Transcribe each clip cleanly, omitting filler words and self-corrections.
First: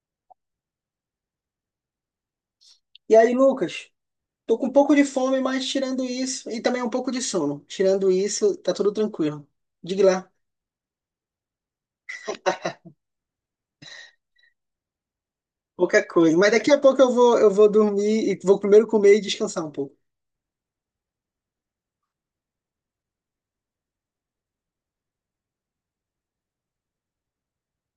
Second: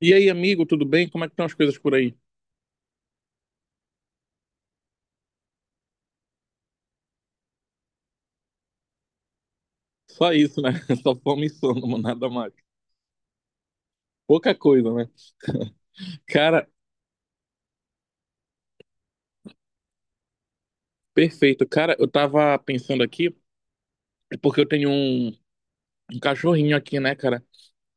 E aí, amigo, tudo bem? Como é que estão as coisas por aí? E aí, Lucas, tô com um pouco de fome, mas tirando isso, e também um pouco de sono. Tirando isso, tá tudo tranquilo. Diga lá, Só isso, né? Só fome e sono, mano, nada mais. Pouca coisa, né? pouca coisa. Mas Cara, daqui a pouco eu vou dormir e vou primeiro comer e descansar um pouco. perfeito. Cara, eu tava pensando aqui, é porque um cachorrinho aqui, né, cara?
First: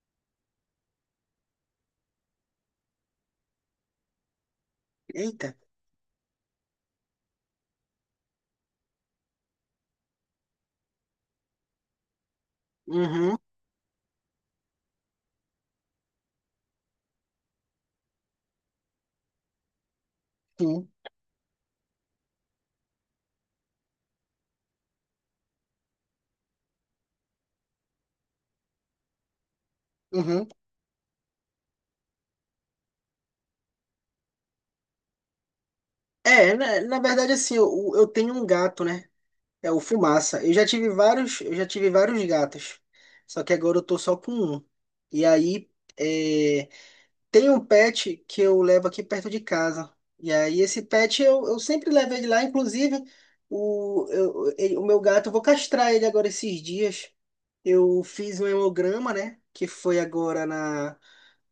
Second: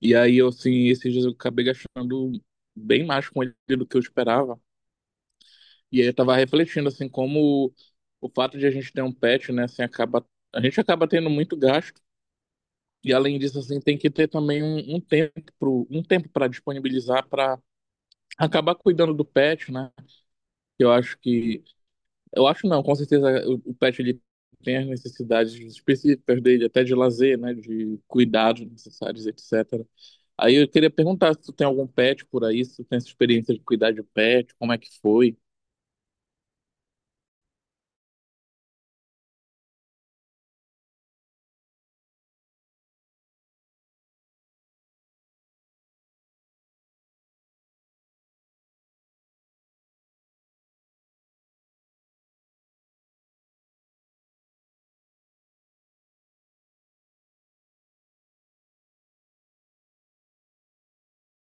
E aí, eu, assim, esses dias eu acabei gastando bem mais com ele do que eu esperava. Eita. E aí eu tava refletindo, assim, como o fato de a gente ter um pet, né, assim, acaba. A gente acaba tendo muito gasto. E Uhum, além disso, assim, tem que ter também um tempo um tempo para disponibilizar para acabar cuidando do pet, né? sim, Eu acho que. Eu acho não, com certeza o pet ele tem as necessidades específicas dele, até de lazer, né? De cuidados necessários, etc. uhum. Aí eu queria perguntar se tu tem algum pet por aí, se tu tem essa experiência de cuidar de pet, como é que foi? Na verdade, assim, eu tenho um gato, né? É o Fumaça. Eu já tive vários gatos. Só que agora eu tô só com um. E aí, é, tem um pet que eu levo aqui perto de casa. E aí, esse pet eu sempre levo ele lá. Inclusive, o meu gato, eu vou castrar ele agora esses dias. Eu fiz um hemograma, né? Que foi agora na,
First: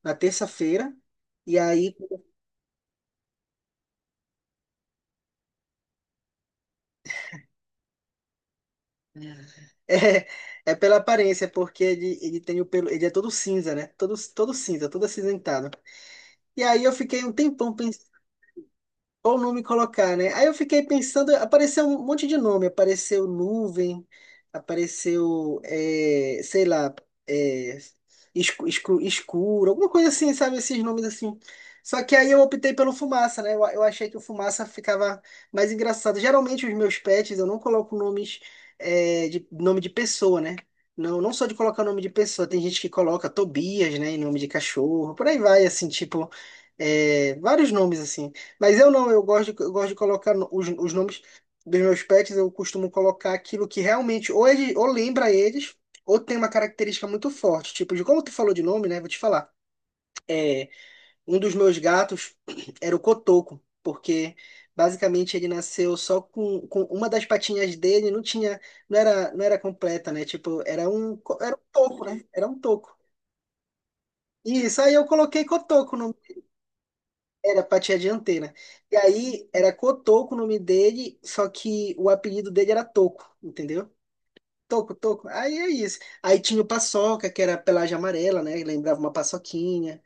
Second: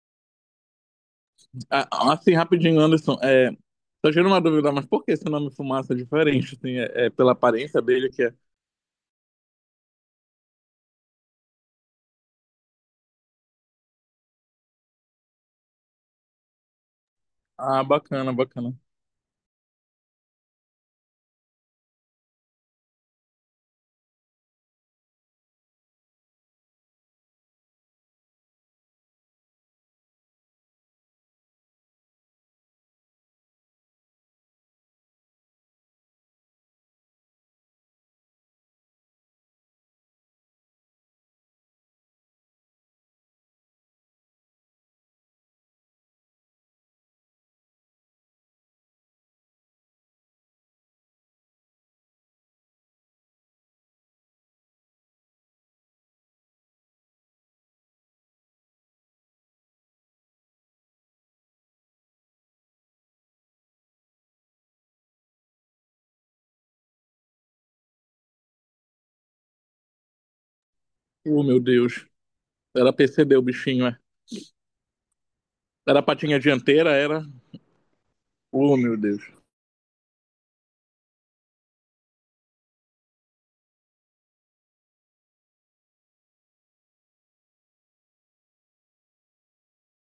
na terça-feira. E aí, Ah, assim, rapidinho, Anderson, tô tirando uma dúvida, mas por que esse nome Fumaça é diferente? Assim, é pela aparência dele que é... é, é pela aparência, porque ele tem o pelo, ele é todo cinza, né? Todo cinza, todo acinzentado. E aí, eu fiquei um tempão Ah, bacana, bacana. qual nome colocar, né? Aí eu fiquei pensando, apareceu um monte de nome, apareceu nuvem, apareceu, é, sei lá, é, escu- escu- escuro, alguma coisa assim, sabe? Esses nomes assim. Só que aí eu optei pelo Fumaça, né? Eu achei que o Fumaça ficava mais engraçado. Geralmente os meus pets eu não coloco nomes, de nome de pessoa, né? Não, não só de colocar nome de pessoa, tem gente que coloca Tobias, né, em nome de cachorro, por aí vai, assim, tipo, vários nomes assim. Mas eu não, eu gosto de colocar os nomes dos meus pets, eu costumo colocar aquilo que realmente ou, ele, ou lembra eles, ou tem uma característica muito forte. Tipo, de como tu falou de nome, né? Vou te falar. É, um dos meus gatos era o Cotoco, porque basicamente ele nasceu só com uma das patinhas dele, não tinha, não era completa, né? Tipo, era um, co- Oh, era meu um toco, Deus. né? Era um Era toco. PCD o bichinho, é. Isso, aí eu coloquei Cotoco Era a no. patinha dianteira, era... Era pati a dianteira. Oh, E meu Deus. aí era Cotoco o nome dele, só que o apelido dele era Toco, entendeu? Toco, Toco. Aí é isso. Aí tinha o Paçoca, que era pelagem amarela, né? Lembrava uma paçoquinha.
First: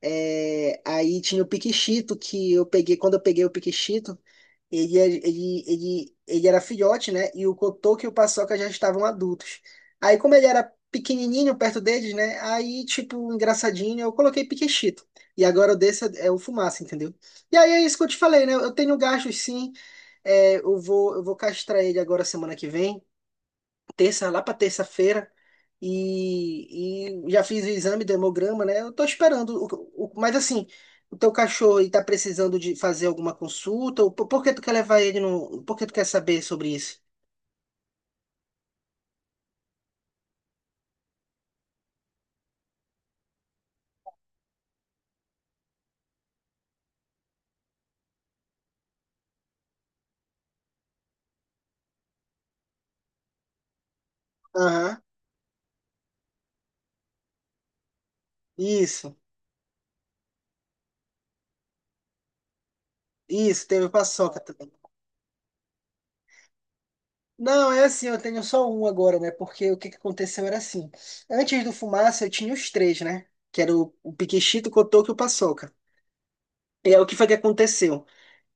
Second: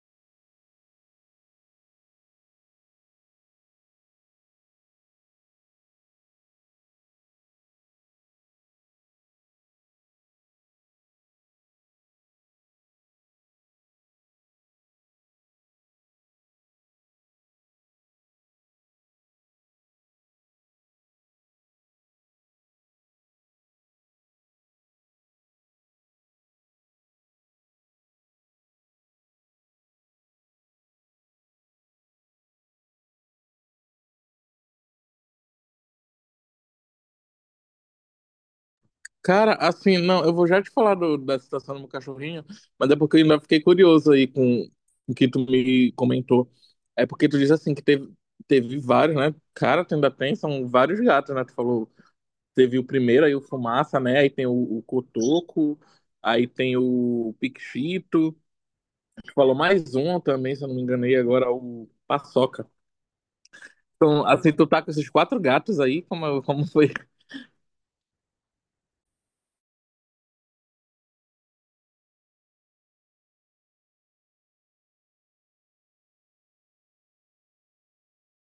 Aí tinha o Piquichito, que eu peguei, quando eu peguei o Piquichito ele, é- ele era filhote, né? E o Kotoko e o Paçoca já estavam adultos. Aí, como ele era pequenininho perto deles, né? Aí, tipo, engraçadinho, eu coloquei Piquechito. E agora o desse é o Fumaça, entendeu? E aí é isso que eu te falei, né? Eu tenho gastos, sim. É, eu vou castrar ele agora semana que vem terça, lá para terça-feira, e já fiz o exame do hemograma, né? Eu tô esperando. Mas assim, o teu cachorro ele tá precisando de fazer alguma consulta? Ou por que tu quer levar ele no? Por que tu quer saber sobre isso? Cara, assim, não, eu vou já te falar da situação do meu cachorrinho, mas é porque eu ainda fiquei curioso aí com o que tu me comentou. É porque tu diz assim que teve, teve vários, né? Cara, tu ainda tem, são vários gatos, né? Tu falou, teve o primeiro, aí o Fumaça, né? Aí tem o Aham, Cotoco, aí tem o Piquito, isso, tu falou mais um também, se eu não me enganei, agora o Paçoca. isso, teve Então, Paçoca assim, tu também. tá com esses quatro gatos aí, como foi? Não, é assim, eu tenho só um agora, né? Porque o que que aconteceu era assim. Antes do Fumaça, eu tinha os três, né? Que era o Piquechito, o Cotoco e o Paçoca. E aí, o que foi que aconteceu?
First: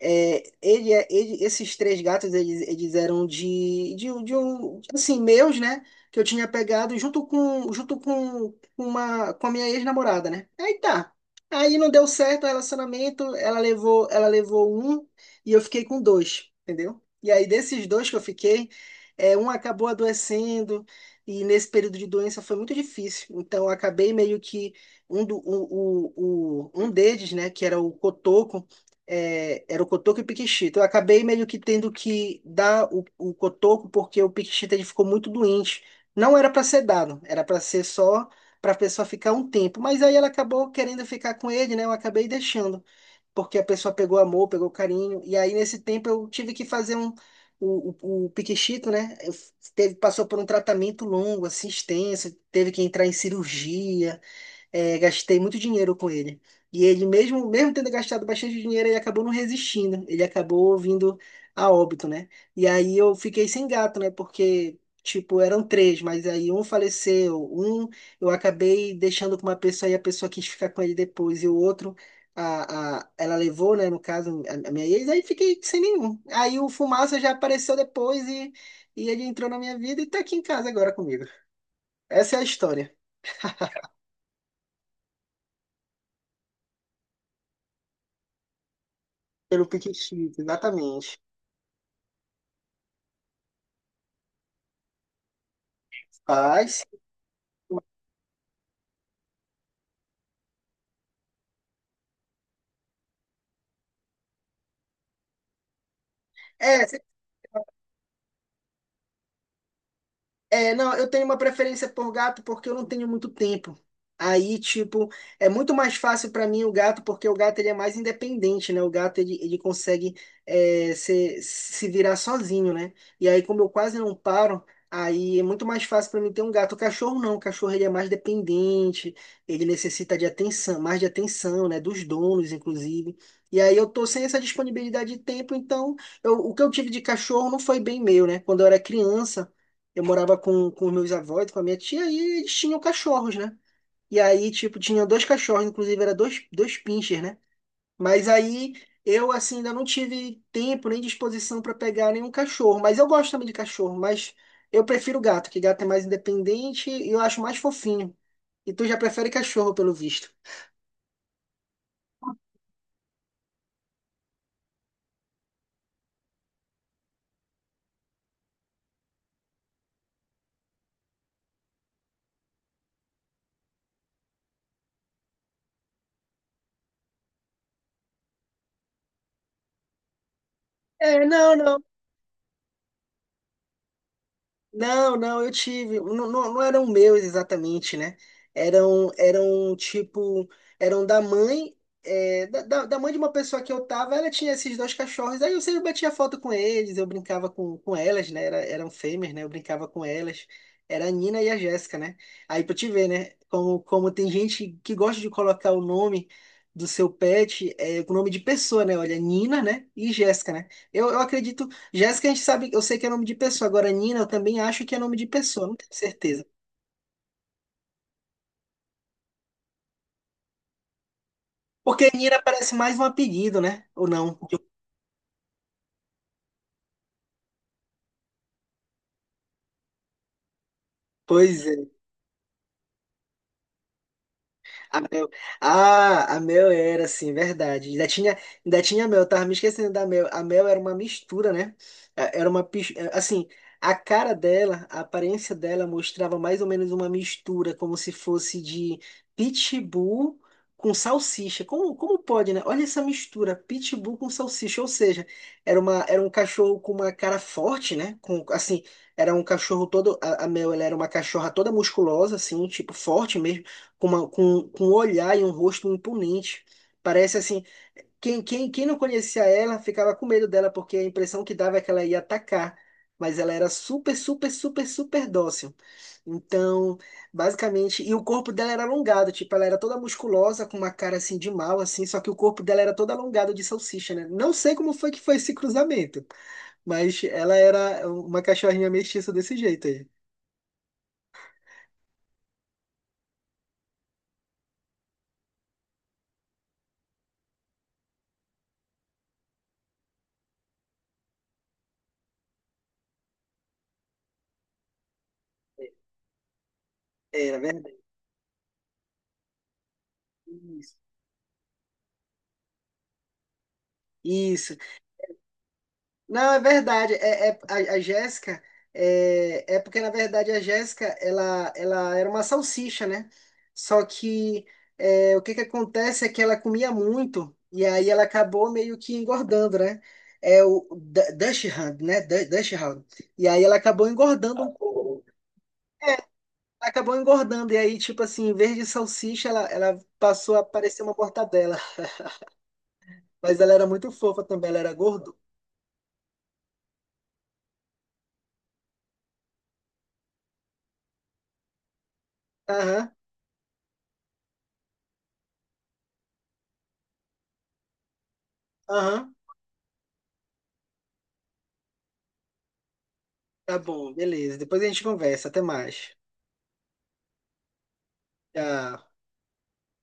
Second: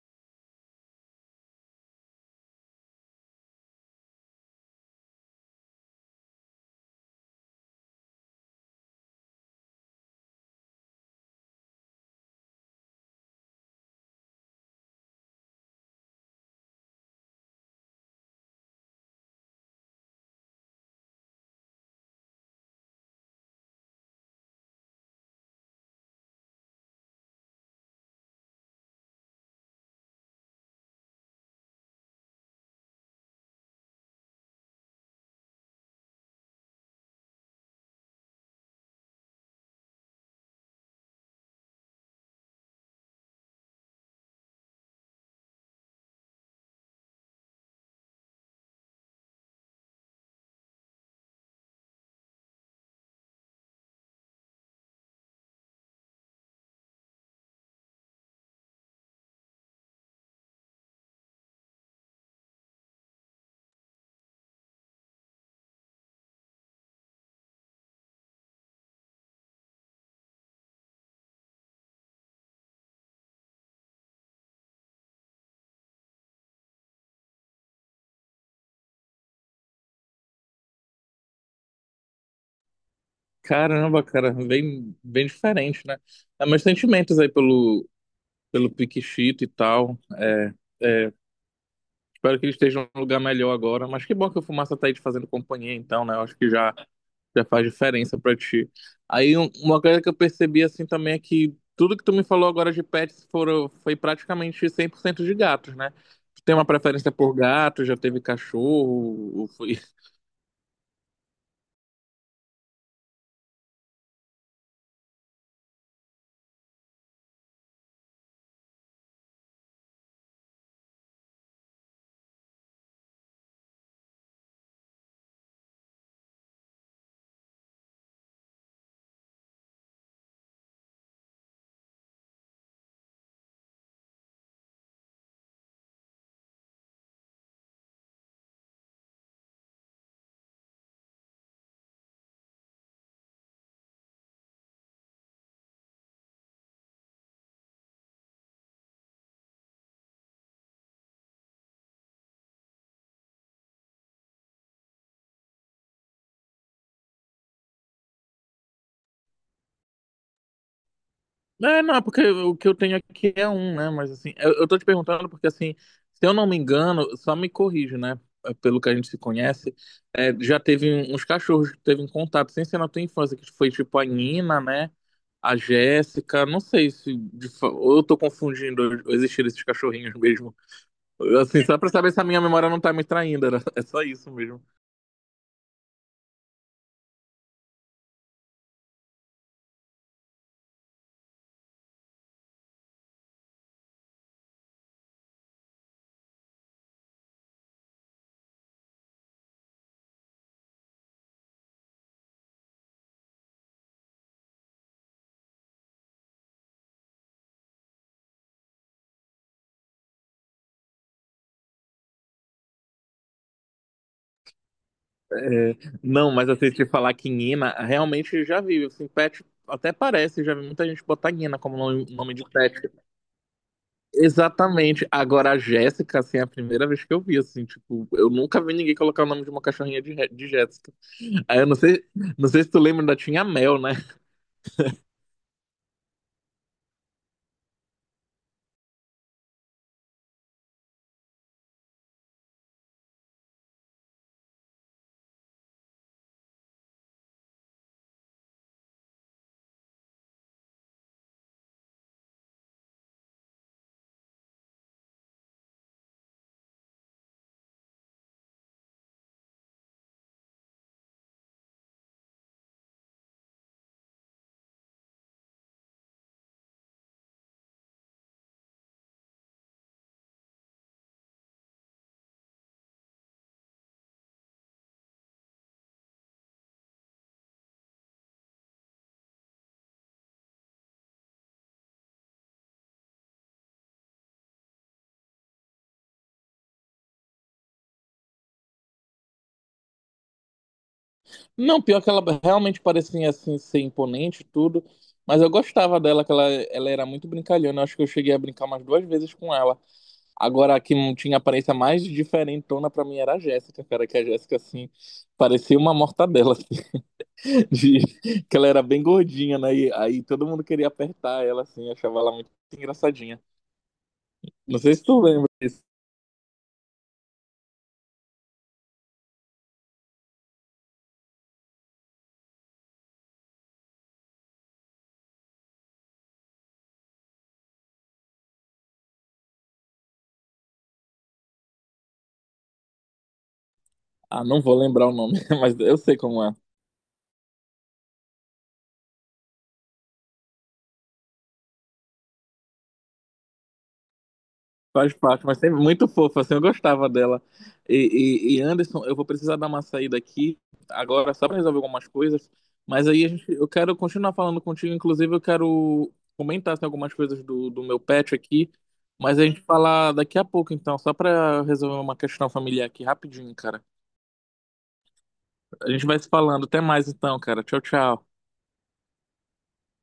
Esses três gatos, eles eram de um, assim, meus, né? Que eu tinha pegado junto com uma, com a minha ex-namorada, né? Aí tá. Aí não deu certo o relacionamento, ela levou um e eu fiquei com dois, entendeu? E aí desses dois que eu fiquei, um acabou adoecendo e nesse período de doença foi muito difícil. Então eu acabei meio que um, do, o- um deles, né? Que era o Cotoco, era o Cotoco e o Piquixita. Eu acabei meio que tendo que dar o Cotoco, porque o Piquixita ele ficou muito doente. Não era para ser dado, era para ser só para a pessoa ficar um tempo. Mas aí ela acabou querendo ficar com ele, né? Eu acabei deixando, porque a pessoa pegou amor, pegou carinho. E aí nesse tempo eu tive que fazer um o, o Piquixito, né? Teve, passou por um tratamento longo, assim, extenso, teve que entrar em cirurgia. É, gastei muito dinheiro com ele. E ele, mesmo tendo gastado bastante dinheiro, ele acabou não resistindo. Ele acabou vindo a óbito, né? E aí eu fiquei sem gato, né? Porque, tipo, eram três, mas aí um faleceu, um eu acabei deixando com uma pessoa e a pessoa quis ficar com ele depois, e o outro. Ela levou, né, no caso, a minha ex, aí fiquei sem nenhum. Aí o Fumaça já apareceu depois e ele entrou na minha vida e tá aqui em casa agora comigo. Essa é a história. Caramba, cara, bem diferente, né? Ah, mas sentimentos aí pelo Piquixito e Pelo tal. Piquetito, É, é, exatamente. espero que ele esteja em um lugar melhor agora. Mas que bom que o Fumaça tá aí te fazendo companhia, então, né? Eu acho que Ai, já, sim. já faz diferença pra ti. Aí uma coisa que eu percebi assim também é que tudo que tu me falou agora de pets foi praticamente 100% de gatos, né? Tu tem uma É, preferência por gato, já teve cachorro, ou foi, não, eu tenho uma preferência por gato porque eu não tenho muito tempo. Aí, tipo, é muito mais fácil para mim o gato, porque o gato ele é mais independente, né? O gato ele consegue se virar sozinho, né? E aí, como eu quase não paro, aí é muito mais fácil para mim ter um gato. O cachorro não, o cachorro ele é mais dependente, ele necessita de atenção, mais de atenção, né? Dos donos, inclusive. E aí eu tô sem essa disponibilidade de tempo, então o que eu tive de cachorro não foi bem meu, né? Quando eu era criança eu morava com os meus avós, com a minha tia, e eles tinham cachorros, né? E aí, tipo, tinha dois cachorros, inclusive era dois, dois pinchers, né? Mas aí eu, assim, ainda não tive tempo nem disposição para pegar nenhum cachorro. Mas eu gosto também de cachorro, mas eu prefiro gato, que gato é mais independente e eu acho mais fofinho. E tu já prefere cachorro, pelo visto. é, não, porque o que eu tenho aqui é um, né? Mas assim, eu tô te perguntando porque assim, se eu não me engano, só me corrijo, né? Pelo que a gente se conhece, já teve uns cachorros que teve um contato, sem ser na tua infância, que foi tipo a Nina, né? A Jéssica, não sei se ou eu tô confundindo ou esses cachorrinhos mesmo. Não, Assim, só não. pra saber se a minha memória não tá me traindo, é só isso mesmo. Não, não, eu tive. Não, não, não eram meus exatamente, né? Eram tipo, eram da mãe, da da mãe de uma pessoa que eu tava, ela tinha esses dois cachorros, aí eu sempre batia foto com eles, eu brincava com elas, né? Era, eram fêmeas, né? Eu brincava com elas. Era a Nina e a Jéssica, né? Aí pra te ver, né? Como, como tem gente que gosta de colocar o nome do seu pet com o nome de pessoa, né? Olha, Nina, né? E Jéssica, né? Eu acredito Jéssica, a gente sabe, eu sei que é nome de pessoa. Agora, Nina, eu também acho que é nome de pessoa, É, não tenho não, certeza. mas assim, te falar que Nina, realmente já vi, assim, pet até parece, já vi muita gente botar Nina como nome, Porque nome Nina de parece pet. mais um apelido, né? Ou não? Exatamente. Agora a Jéssica, assim, é a primeira vez que eu vi, assim, tipo, eu nunca vi ninguém colocar o nome de uma cachorrinha de, de Jéssica. Aí Pois eu não sei, não sei se tu lembra, ainda tinha a Mel, né? a Mel. Ah, a Mel era, sim, verdade. Ainda tinha Mel, eu tava me esquecendo da Mel. A Mel era uma mistura, né? Era uma, assim, a cara dela, a aparência dela mostrava mais ou menos uma mistura, como se fosse de pitbull com salsicha. Como, como pode, né? Olha essa mistura, pitbull com salsicha, ou seja, era um cachorro com uma cara forte, né? Com, assim, era um cachorro todo, a Mel, ela era uma cachorra toda musculosa, assim, tipo, forte mesmo com, com um olhar e um rosto imponente. Parece assim, quem não conhecia ela ficava com medo dela, porque a impressão que dava é que ela ia atacar, mas ela era super dócil. Então, basicamente, e o corpo dela era alongado, tipo, ela era toda musculosa, com uma cara assim de mal, assim, só que o corpo dela era todo alongado de salsicha, né? Não sei como foi que foi esse cruzamento, mas ela era uma cachorrinha mestiça desse jeito aí. Não, pior que ela realmente parecia, assim, ser imponente e tudo, mas eu gostava dela, que ela era muito brincalhona, eu acho que eu cheguei a brincar umas duas vezes com ela. Agora, a que tinha aparência mais diferentona pra mim era a Jéssica, cara, que a Jéssica, assim, parecia uma mortadela, assim, Era verdade. de... que ela era bem gordinha, né? E aí todo mundo queria Isso. apertar ela, assim, achava ela muito engraçadinha. Isso. Não sei se tu lembra disso. Não, é verdade. A Jéssica é porque, na verdade, a Jéssica ela era uma salsicha, né? Só que o que que acontece é que ela comia muito e aí ela acabou meio que engordando, né? É o Dachshund, né? Dachshund. E aí ela acabou Ah, não engordando um vou lembrar o pouco. nome, mas eu É, sei ela como é. acabou engordando. E aí, tipo assim, em vez de salsicha, ela passou a parecer uma mortadela. Mas ela era muito fofa também, ela era Faz gordo. parte, mas sempre muito fofa, assim, eu gostava dela. Anderson, eu vou precisar dar uma saída aqui agora só para resolver algumas coisas, mas Aham. aí a gente, eu quero continuar falando contigo, inclusive eu quero comentar assim, algumas coisas do meu pet aqui, Aham, mas a gente falar daqui a pouco então, só para resolver uma questão familiar aqui rapidinho, tá cara. bom, beleza. Depois a gente conversa. Até A gente mais. vai se falando, até mais então, cara. Tchau, tchau. Tchau.